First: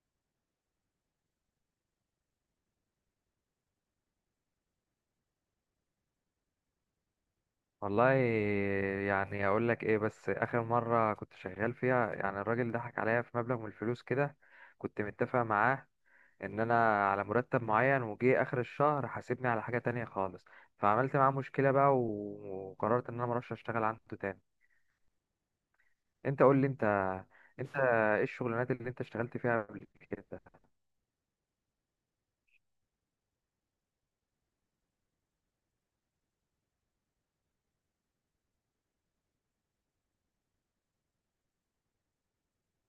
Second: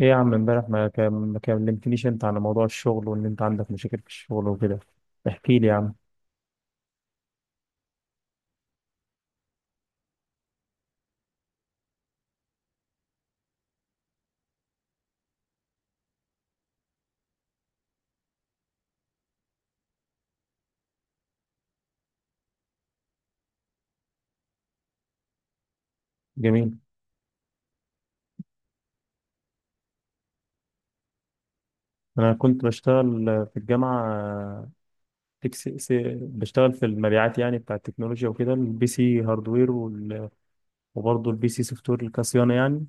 ايه يا عم، امبارح ما كلمتنيش انت عن موضوع الشغل وان انت عندك مشاكل في الشغل وكده. احكي لي يا عم. والله، يعني اقول لك ايه؟ بس اخر مره كنت شغال فيها يعني الراجل ضحك عليا في مبلغ من الفلوس كده. كنت متفق معاه ان انا على مرتب معين، وجي اخر الشهر حاسبني على حاجه تانية خالص. فعملت معاه مشكله بقى وقررت ان انا مروحش اشتغل عنده تاني. انت قول لي جميل. انت، انت ايه الشغلانات اللي انت اشتغلت فيها قبل كده؟ انا كنت بشتغل في الجامعة، تكس... س- بشتغل في المبيعات، يعني بتاع التكنولوجيا وكده، البي سي هاردوير وبرضه البي سي سوفت وير كصيانة يعني.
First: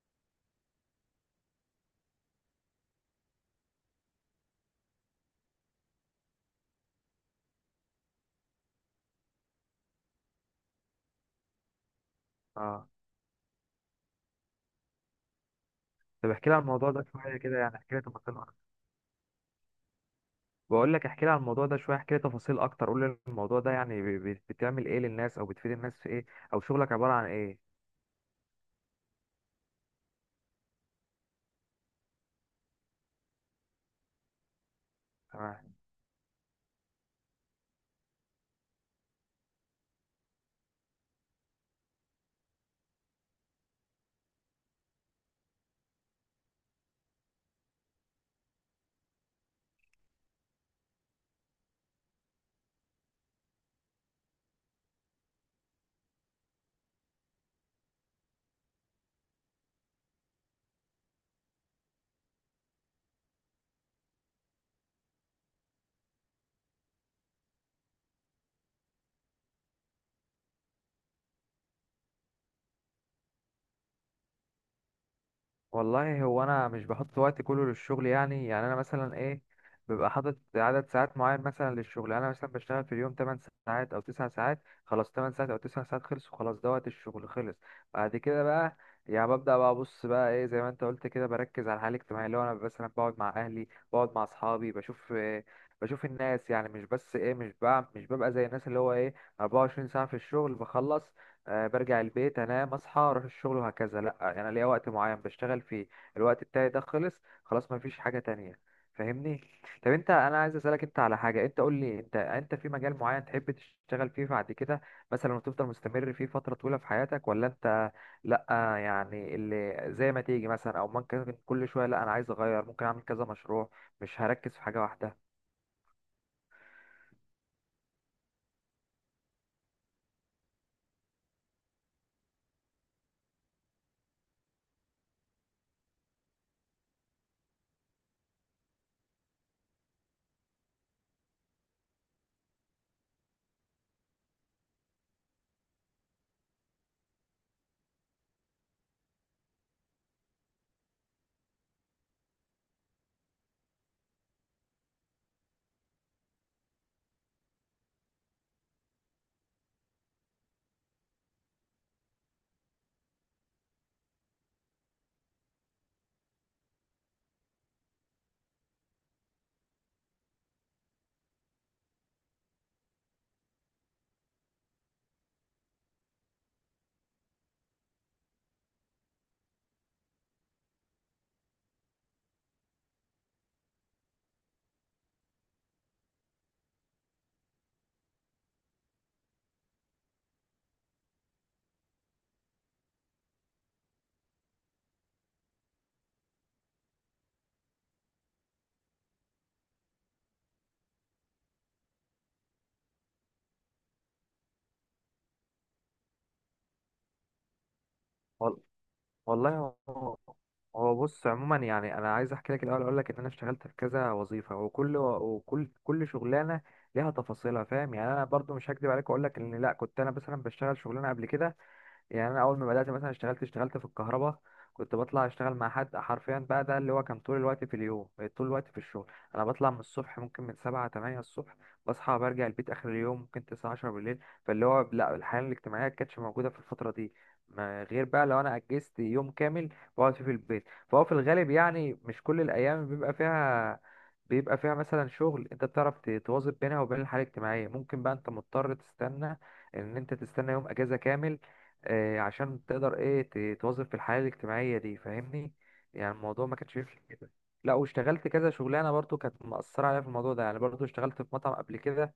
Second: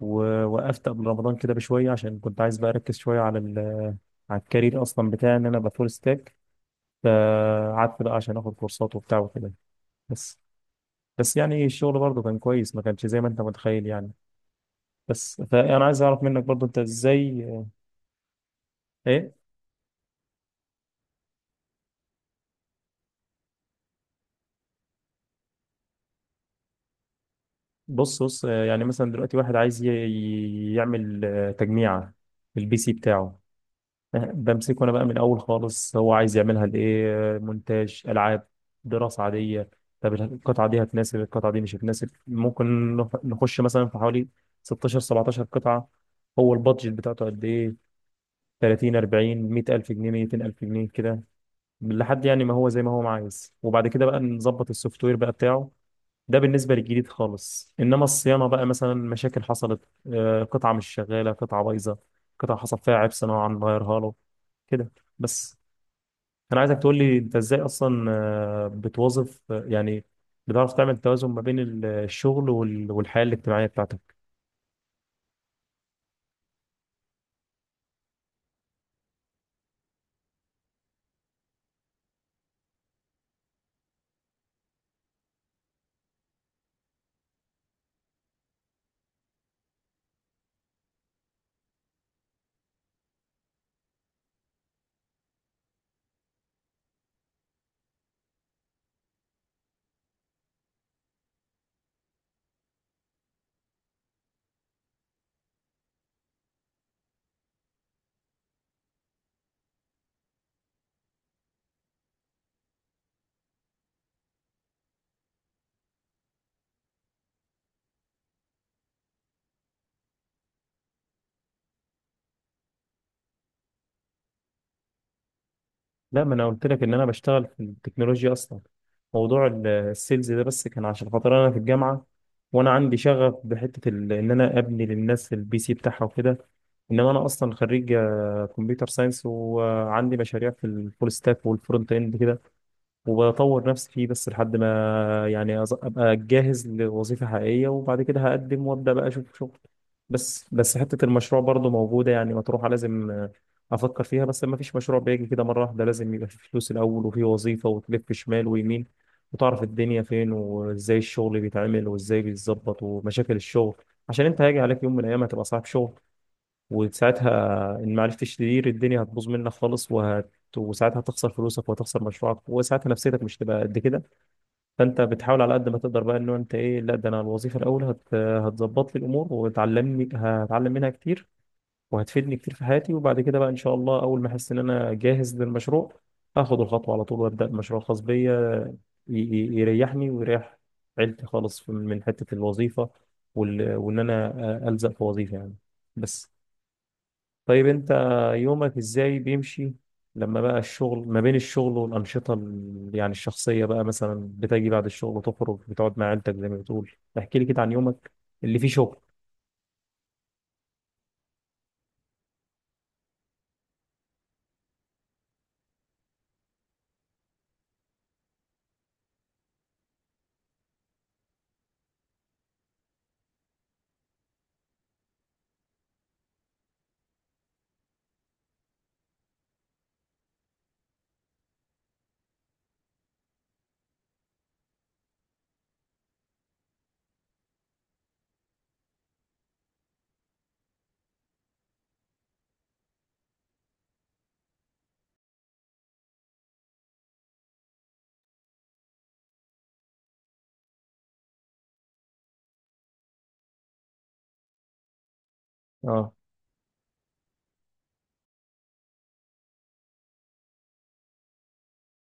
ووقفت قبل رمضان كده بشوية عشان كنت عايز بقى اركز شوية على على الكارير اصلا بتاعي، ان انا ابقى فول ستاك. فقعدت بقى عشان اخد كورسات وبتاع وكده. بس بس يعني الشغل برضه كان كويس، ما اه. كانش زي ما انت متخيل يعني. بس فانا عايز اعرف طب منك احكي لي عن برضو انت الموضوع ده شويه ازاي. كده، يعني احكي لي تفاصيل. ايه. بقول لك احكي لي عن الموضوع ده شويه، احكي لي تفاصيل اكتر. قول لي الموضوع ده يعني بتعمل ايه للناس؟ او بتفيد الناس في ايه؟ او شغلك عباره عن ايه؟ بص بص، يعني مثلا دلوقتي واحد عايز يعمل تجميعة في البي سي بتاعه. بمسكه انا بقى من الاول خالص، هو عايز يعملها لايه، مونتاج، العاب، دراسة عادية. طب القطعة دي هتناسب، القطعة دي مش هتناسب، ممكن نخش مثلا في حوالي 16 17 قطعة. هو البادجت بتاعته قد ايه؟ 30 40 100000 جنيه 200000 جنيه كده، لحد يعني ما هو زي ما هو عايز. وبعد كده بقى نظبط السوفت وير بقى بتاعه. ده بالنسبة للجديد خالص. إنما الصيانة بقى، مثلا مشاكل حصلت، قطعة مش شغالة، قطعة بايظة، قطعة حصل فيها عيب صناعة نغيرها له كده. بس. أنا عايزك تقول لي أنت إزاي أصلا بتوظف، يعني بتعرف تعمل توازن ما بين الشغل والحياة الاجتماعية بتاعتك. والله هو انا مش بحط وقت كله للشغل. يعني انا مثلا ايه، ببقى حاطط عدد ساعات معين مثلا للشغل. يعني انا مثلا بشتغل في اليوم 8 ساعات او 9 ساعات. خلاص 8 ساعات او 9 ساعات خلصوا، خلاص ده وقت الشغل خلص. بعد كده بقى يعني ببدأ بقى ابص بقى ايه زي ما انت قلت كده، بركز على الحياة الاجتماعية، اللي هو انا مثلا بقعد مع اهلي، بقعد مع اصحابي، بشوف إيه، بشوف الناس. يعني مش بس ايه، مش بقى مش ببقى زي الناس اللي هو ايه 24 ساعة في الشغل بخلص، برجع البيت انام اصحى اروح الشغل وهكذا. لا، انا ليا وقت معين بشتغل فيه. الوقت بتاعي ده خلص، خلاص ما فيش حاجة تانية. فاهمني؟ طب انت، انا عايز اسالك انت على حاجة. انت قول لي انت، انت في مجال معين تحب تشتغل فيه بعد كده مثلا وتفضل مستمر فيه فترة طويلة في حياتك، ولا انت لا، يعني اللي زي ما تيجي مثلا، او ممكن كل شوية لا انا عايز اغير، ممكن اعمل كذا مشروع مش هركز في حاجة واحدة؟ لا، ما انا قلت لك ان انا بشتغل في التكنولوجيا اصلا. موضوع السيلز ده بس كان عشان خاطر انا في الجامعه، وانا عندي شغف بحته ان انا ابني للناس البي سي بتاعها وكده. انما انا اصلا خريج كمبيوتر ساينس، وعندي مشاريع في الفول ستاك والفرونت اند كده، وبطور نفسي فيه بس لحد ما يعني ابقى جاهز لوظيفة حقيقية، وبعد كده هقدم وابدا بقى اشوف شغل. بس حتة المشروع برضه موجودة، يعني مطروحة، لازم افكر فيها. بس ما فيش مشروع بيجي كده مرة واحدة، لازم يبقى في فلوس الاول، وفي وظيفة، وتلف شمال ويمين، وتعرف الدنيا فين وازاي الشغل بيتعمل وازاي بيتظبط ومشاكل الشغل. عشان انت هيجي عليك يوم من الايام هتبقى صاحب شغل، وساعتها ان ما عرفتش تدير الدنيا هتبوظ منك خالص، وساعتها هتخسر فلوسك وهتخسر مشروعك، وساعتها نفسيتك مش تبقى قد كده. فانت بتحاول على قد ما تقدر بقى انه انت ايه، لا ده انا الوظيفه الاول هتظبط لي الامور وتعلمني، هتعلم منها كتير وهتفيدني كتير في حياتي. وبعد كده بقى ان شاء الله اول ما احس ان انا جاهز للمشروع هاخد الخطوه على طول وابدا مشروع خاص بيا، يريحني ويريح عيلتي خالص من حته الوظيفه وان انا الزق في وظيفه يعني. بس. طيب انت يومك ازاي بيمشي لما بقى الشغل، ما بين الشغل والأنشطة يعني الشخصية بقى، مثلا بتجي بعد الشغل تخرج بتقعد مع عيلتك زي ما بتقول؟ احكي لي كده عن يومك اللي فيه شغل. والله هو بص عموما، يعني انا عايز احكي لك الاول. اقول لك ان انا اشتغلت في كذا وظيفه، وكل شغلانه ليها تفاصيلها فاهم. يعني انا برضو مش هكدب عليك واقول لك ان لا كنت انا مثلا بشتغل شغلانه قبل كده. يعني انا اول ما بدات مثلا اشتغلت في الكهرباء. كنت بطلع اشتغل مع حد حرفيا، بقى ده اللي هو كان طول الوقت في اليوم طول الوقت في الشغل. انا بطلع من الصبح، ممكن من سبعة تمانية الصبح بصحى، برجع البيت اخر اليوم ممكن تسعة عشرة بالليل. فاللي هو لا الحياه الاجتماعيه كانتش موجوده في الفتره دي، ما غير بقى لو انا اجزت يوم كامل بقعد فيه في البيت. فهو في الغالب يعني مش كل الايام بيبقى فيها، مثلا شغل. انت بتعرف تواظب بينها وبين الحياه الاجتماعيه. ممكن بقى انت مضطر تستنى، ان انت تستنى يوم اجازه كامل، عشان تقدر ايه تواظب في الحياة الاجتماعية دي. فاهمني؟ يعني اه. الموضوع ما كانش يمشي كده. لا، واشتغلت كذا شغلانة برضو كانت مأثرة عليا في الموضوع ده. يعني برضو اشتغلت في مطعم قبل كده،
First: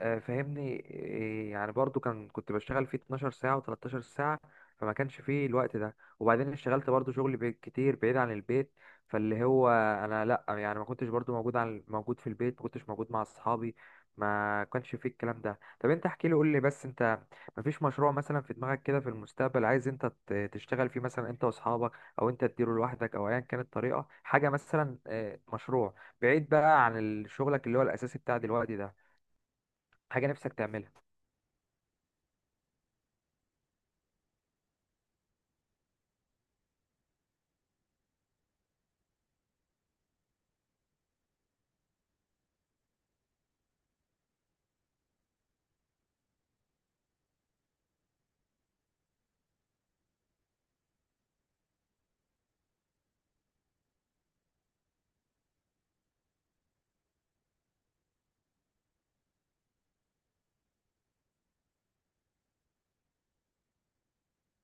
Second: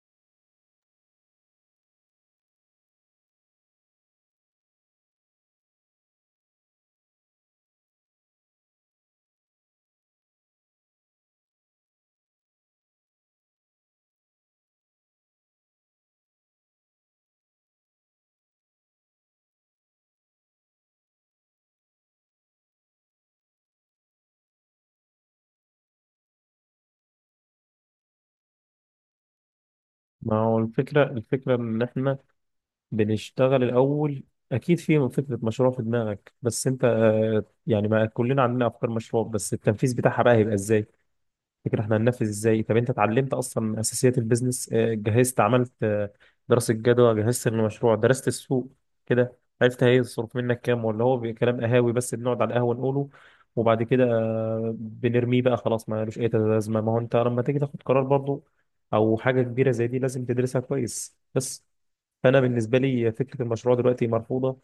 فاهمني إيه، يعني برضو كان كنت بشتغل فيه 12 ساعة و13 ساعة. فما كانش فيه الوقت ده. وبعدين اشتغلت برضو شغل كتير بعيد عن البيت. فاللي هو انا لا، يعني ما كنتش برضو موجود في البيت، ما كنتش موجود مع اصحابي. ما كانش فيه الكلام ده. طب انت احكي لي، قول لي بس انت، ما فيش مشروع مثلا في دماغك كده في المستقبل عايز انت تشتغل فيه مثلا انت واصحابك، او انت تديره لوحدك، او ايا كانت الطريقة؟ حاجة مثلا مشروع بعيد بقى عن شغلك اللي هو الاساسي بتاع دلوقتي ده، حاجة ما نفسك هو تعملها. الفكرة، الفكرة ان احنا بنشتغل الأول. اكيد في فكرة مشروع في دماغك، بس انت يعني ما كلنا عندنا افكار مشروع، بس التنفيذ بتاعها بقى هيبقى ازاي؟ تفتكر احنا هننفذ ازاي؟ طب انت اتعلمت اصلا من اساسيات البيزنس؟ جهزت، عملت دراسة جدوى؟ جهزت المشروع، درست السوق كده، عرفت هيصرف منك كام؟ ولا هو كلام قهاوي بس بنقعد على القهوة نقوله وبعد كده بنرميه بقى خلاص ما لوش اي لازمة؟ ما هو انت لما تيجي تاخد قرار برضو او حاجة كبيرة زي دي لازم تدرسها كويس. بس فانا بالنسبة لي فكرة المشروع دلوقتي مرفوضة،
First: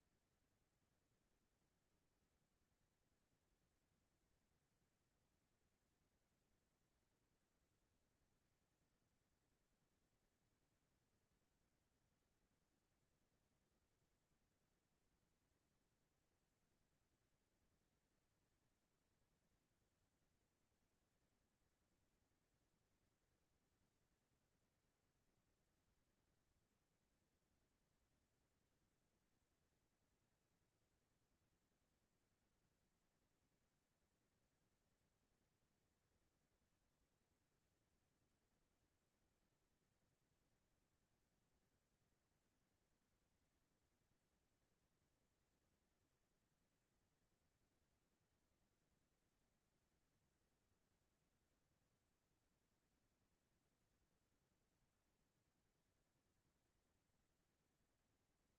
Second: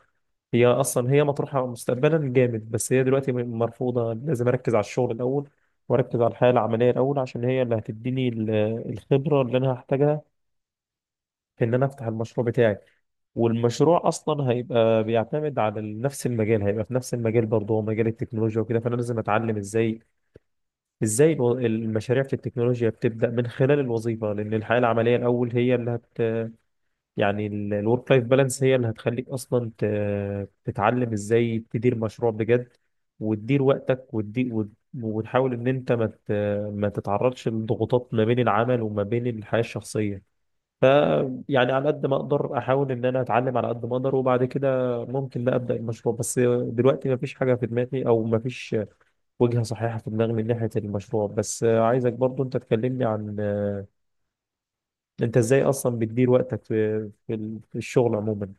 هي اصلا هي مطروحه مستقبلا جامد بس هي دلوقتي مرفوضه. لازم اركز على الشغل الاول، واركز على الحياه العمليه الاول، عشان هي اللي هتديني الخبره اللي انا هحتاجها في ان انا افتح المشروع بتاعي. والمشروع اصلا هيبقى بيعتمد على نفس المجال، هيبقى في نفس المجال برضه، هو مجال التكنولوجيا وكده. فانا لازم اتعلم ازاي، المشاريع في التكنولوجيا بتبدا من خلال الوظيفه، لان الحياه العمليه الاول هي اللي يعني الورك لايف بالانس هي اللي هتخليك اصلا تتعلم ازاي تدير مشروع بجد، وتدير وقتك، وتحاول ان انت ما ما تتعرضش لضغوطات ما بين العمل وما بين الحياة الشخصية. ف يعني على قد ما اقدر احاول ان انا اتعلم على قد ما اقدر، وبعد كده ممكن لا ابدا المشروع، بس دلوقتي ما فيش حاجة في دماغي، او ما فيش وجهة صحيحة في دماغي من ناحية المشروع. بس عايزك برضو انت تكلمني عن انت ازاي اصلا بتدير وقتك في في الشغل عموما.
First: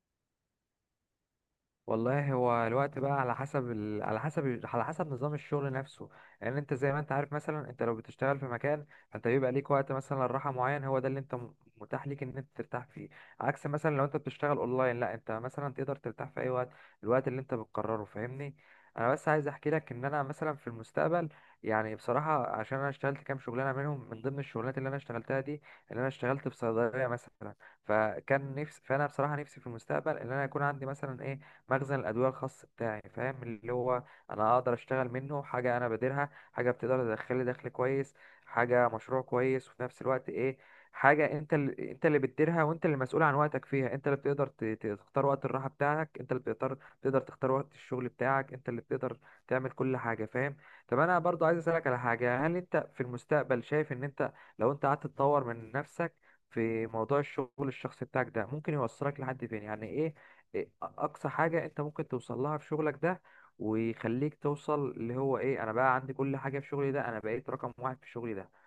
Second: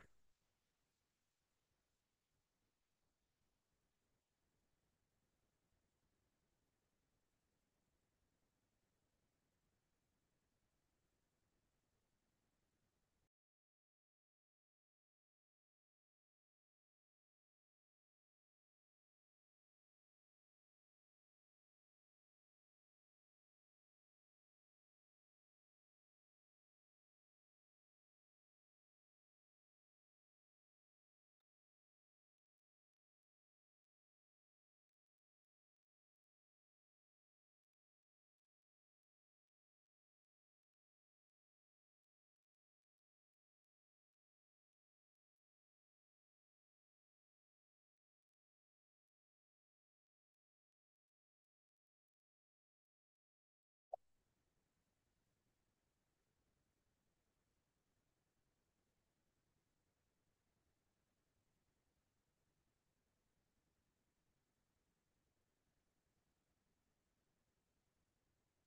والله هو الوقت بقى على حسب على حسب على حسب نظام الشغل نفسه. لان انت زي ما انت عارف، مثلا انت لو بتشتغل في مكان فانت بيبقى ليك وقت مثلا راحه معين، هو ده اللي انت متاح ليك ان انت ترتاح فيه. عكس مثلا لو انت بتشتغل اونلاين لا، انت مثلا تقدر ترتاح في اي وقت، الوقت اللي انت بتقرره. فاهمني؟ انا بس عايز احكي لك ان انا مثلا في المستقبل، يعني بصراحه، عشان انا اشتغلت كام شغلانه منهم، من ضمن الشغلانات اللي انا اشتغلتها دي اللي انا اشتغلت في صيدليه مثلا. فكان نفسي، فانا بصراحه نفسي في المستقبل ان انا يكون عندي مثلا ايه مخزن الادويه الخاص بتاعي. فاهم اللي هو انا اقدر اشتغل منه حاجه انا باديرها، حاجه بتقدر تدخل لي دخل كويس، حاجه مشروع كويس، وفي نفس الوقت ايه حاجه انت اللي بتديرها، وانت اللي مسؤول عن وقتك فيها، انت اللي بتقدر تختار وقت الراحه بتاعك، انت اللي تقدر تختار وقت الشغل بتاعك، انت اللي بتقدر تعمل كل حاجه. فاهم؟ طب انا برضو عايز اسالك على حاجه. هل انت في المستقبل شايف ان انت لو انت قعدت تطور من نفسك في موضوع الشغل الشخصي بتاعك ده ممكن يوصلك لحد فين؟ يعني ايه إيه اقصى حاجه انت ممكن توصل لها في شغلك ده، ويخليك توصل اللي هو ايه انا بقى عندي كل حاجه في شغلي ده، انا بقيت رقم واحد في شغلي ده؟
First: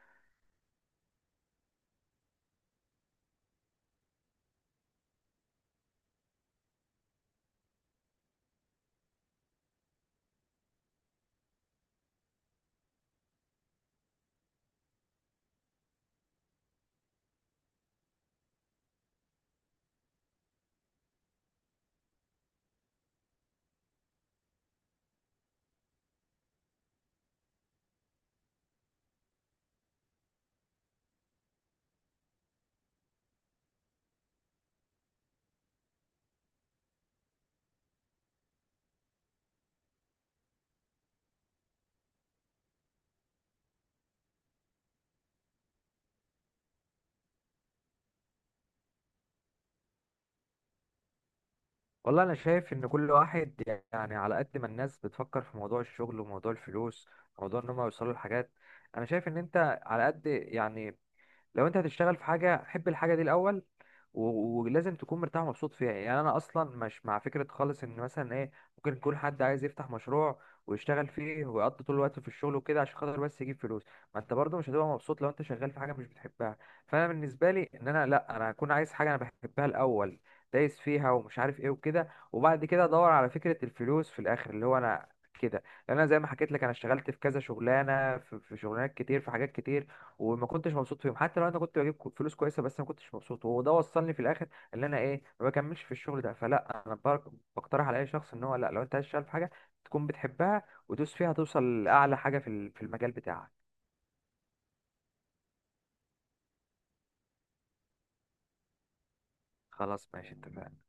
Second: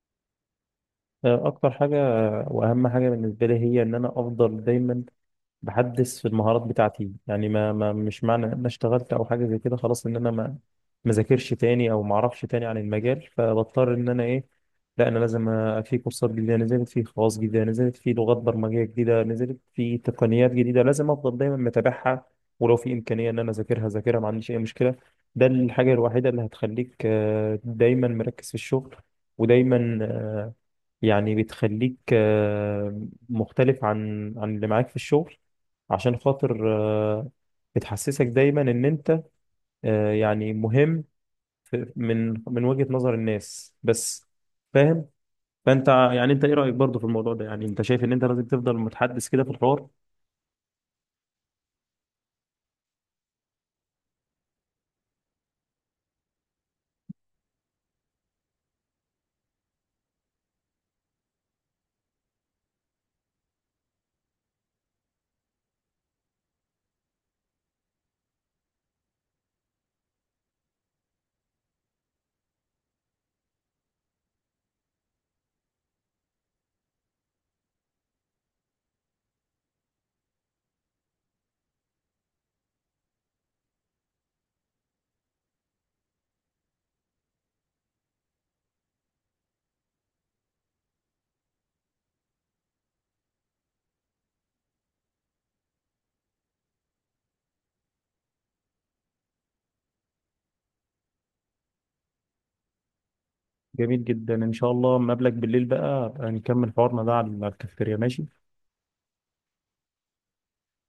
اكتر حاجه واهم حاجه بالنسبه لي هي ان انا افضل دايما بحدث في المهارات بتاعتي، يعني ما مش معنى ان انا اشتغلت او حاجه زي كده خلاص ان انا ما ذاكرش تاني او ما اعرفش تاني عن المجال، فبضطر ان انا ايه، لا انا لازم، في كورسات جديده نزلت، في خواص جديده نزلت، في لغات برمجيه جديده نزلت، في تقنيات جديده، لازم افضل دايما متابعها، ولو في امكانيه ان انا اذاكرها ذاكرها ما عنديش اي مشكله. ده الحاجه الوحيده اللي هتخليك دايما مركز في الشغل، ودايما يعني بتخليك مختلف عن اللي معاك في الشغل، عشان خاطر آه، بتحسسك دايما ان انت يعني مهم من وجهة نظر الناس. بس فاهم؟ فانت يعني انت ايه رأيك برضو في الموضوع ده؟ يعني انت شايف ان انت لازم تفضل متحدث كده في الحوار؟ والله انا شايف ان كل واحد، يعني على قد ما الناس بتفكر في موضوع الشغل وموضوع الفلوس، موضوع ان هم يوصلوا لحاجات، انا شايف ان انت على قد يعني لو انت هتشتغل في حاجه حب الحاجه دي الاول ولازم تكون مرتاح ومبسوط فيها. يعني انا اصلا مش مع فكره خالص ان مثلا ايه ممكن يكون حد عايز يفتح مشروع ويشتغل فيه ويقضي طول الوقت في الشغل وكده عشان خاطر بس يجيب فلوس. ما انت برضه مش هتبقى مبسوط لو انت شغال في حاجه مش بتحبها. فانا بالنسبه لي ان انا لا، انا هكون عايز حاجه انا بحبها الاول، دايس فيها ومش عارف ايه وكده، وبعد كده ادور على فكره الفلوس في الاخر اللي هو انا كده. لان انا زي ما حكيت لك انا اشتغلت في كذا شغلانه، في شغلانات كتير، في حاجات كتير، وما كنتش مبسوط فيهم. حتى لو انا كنت بجيب فلوس كويسه، بس ما كنتش مبسوط، وده وصلني في الاخر ان انا ايه ما بكملش في الشغل ده. فلا انا بقترح على اي شخص ان هو لا، لو انت عايز تشتغل في حاجه تكون بتحبها ودوس فيها توصل لاعلى حاجه في في المجال بتاعك. جميل جدا، ان شاء الله مقابلك بالليل بقى أبقى نكمل حوارنا ده على الكافيتيريا، ماشي؟ خلاص ماشي اتفقنا.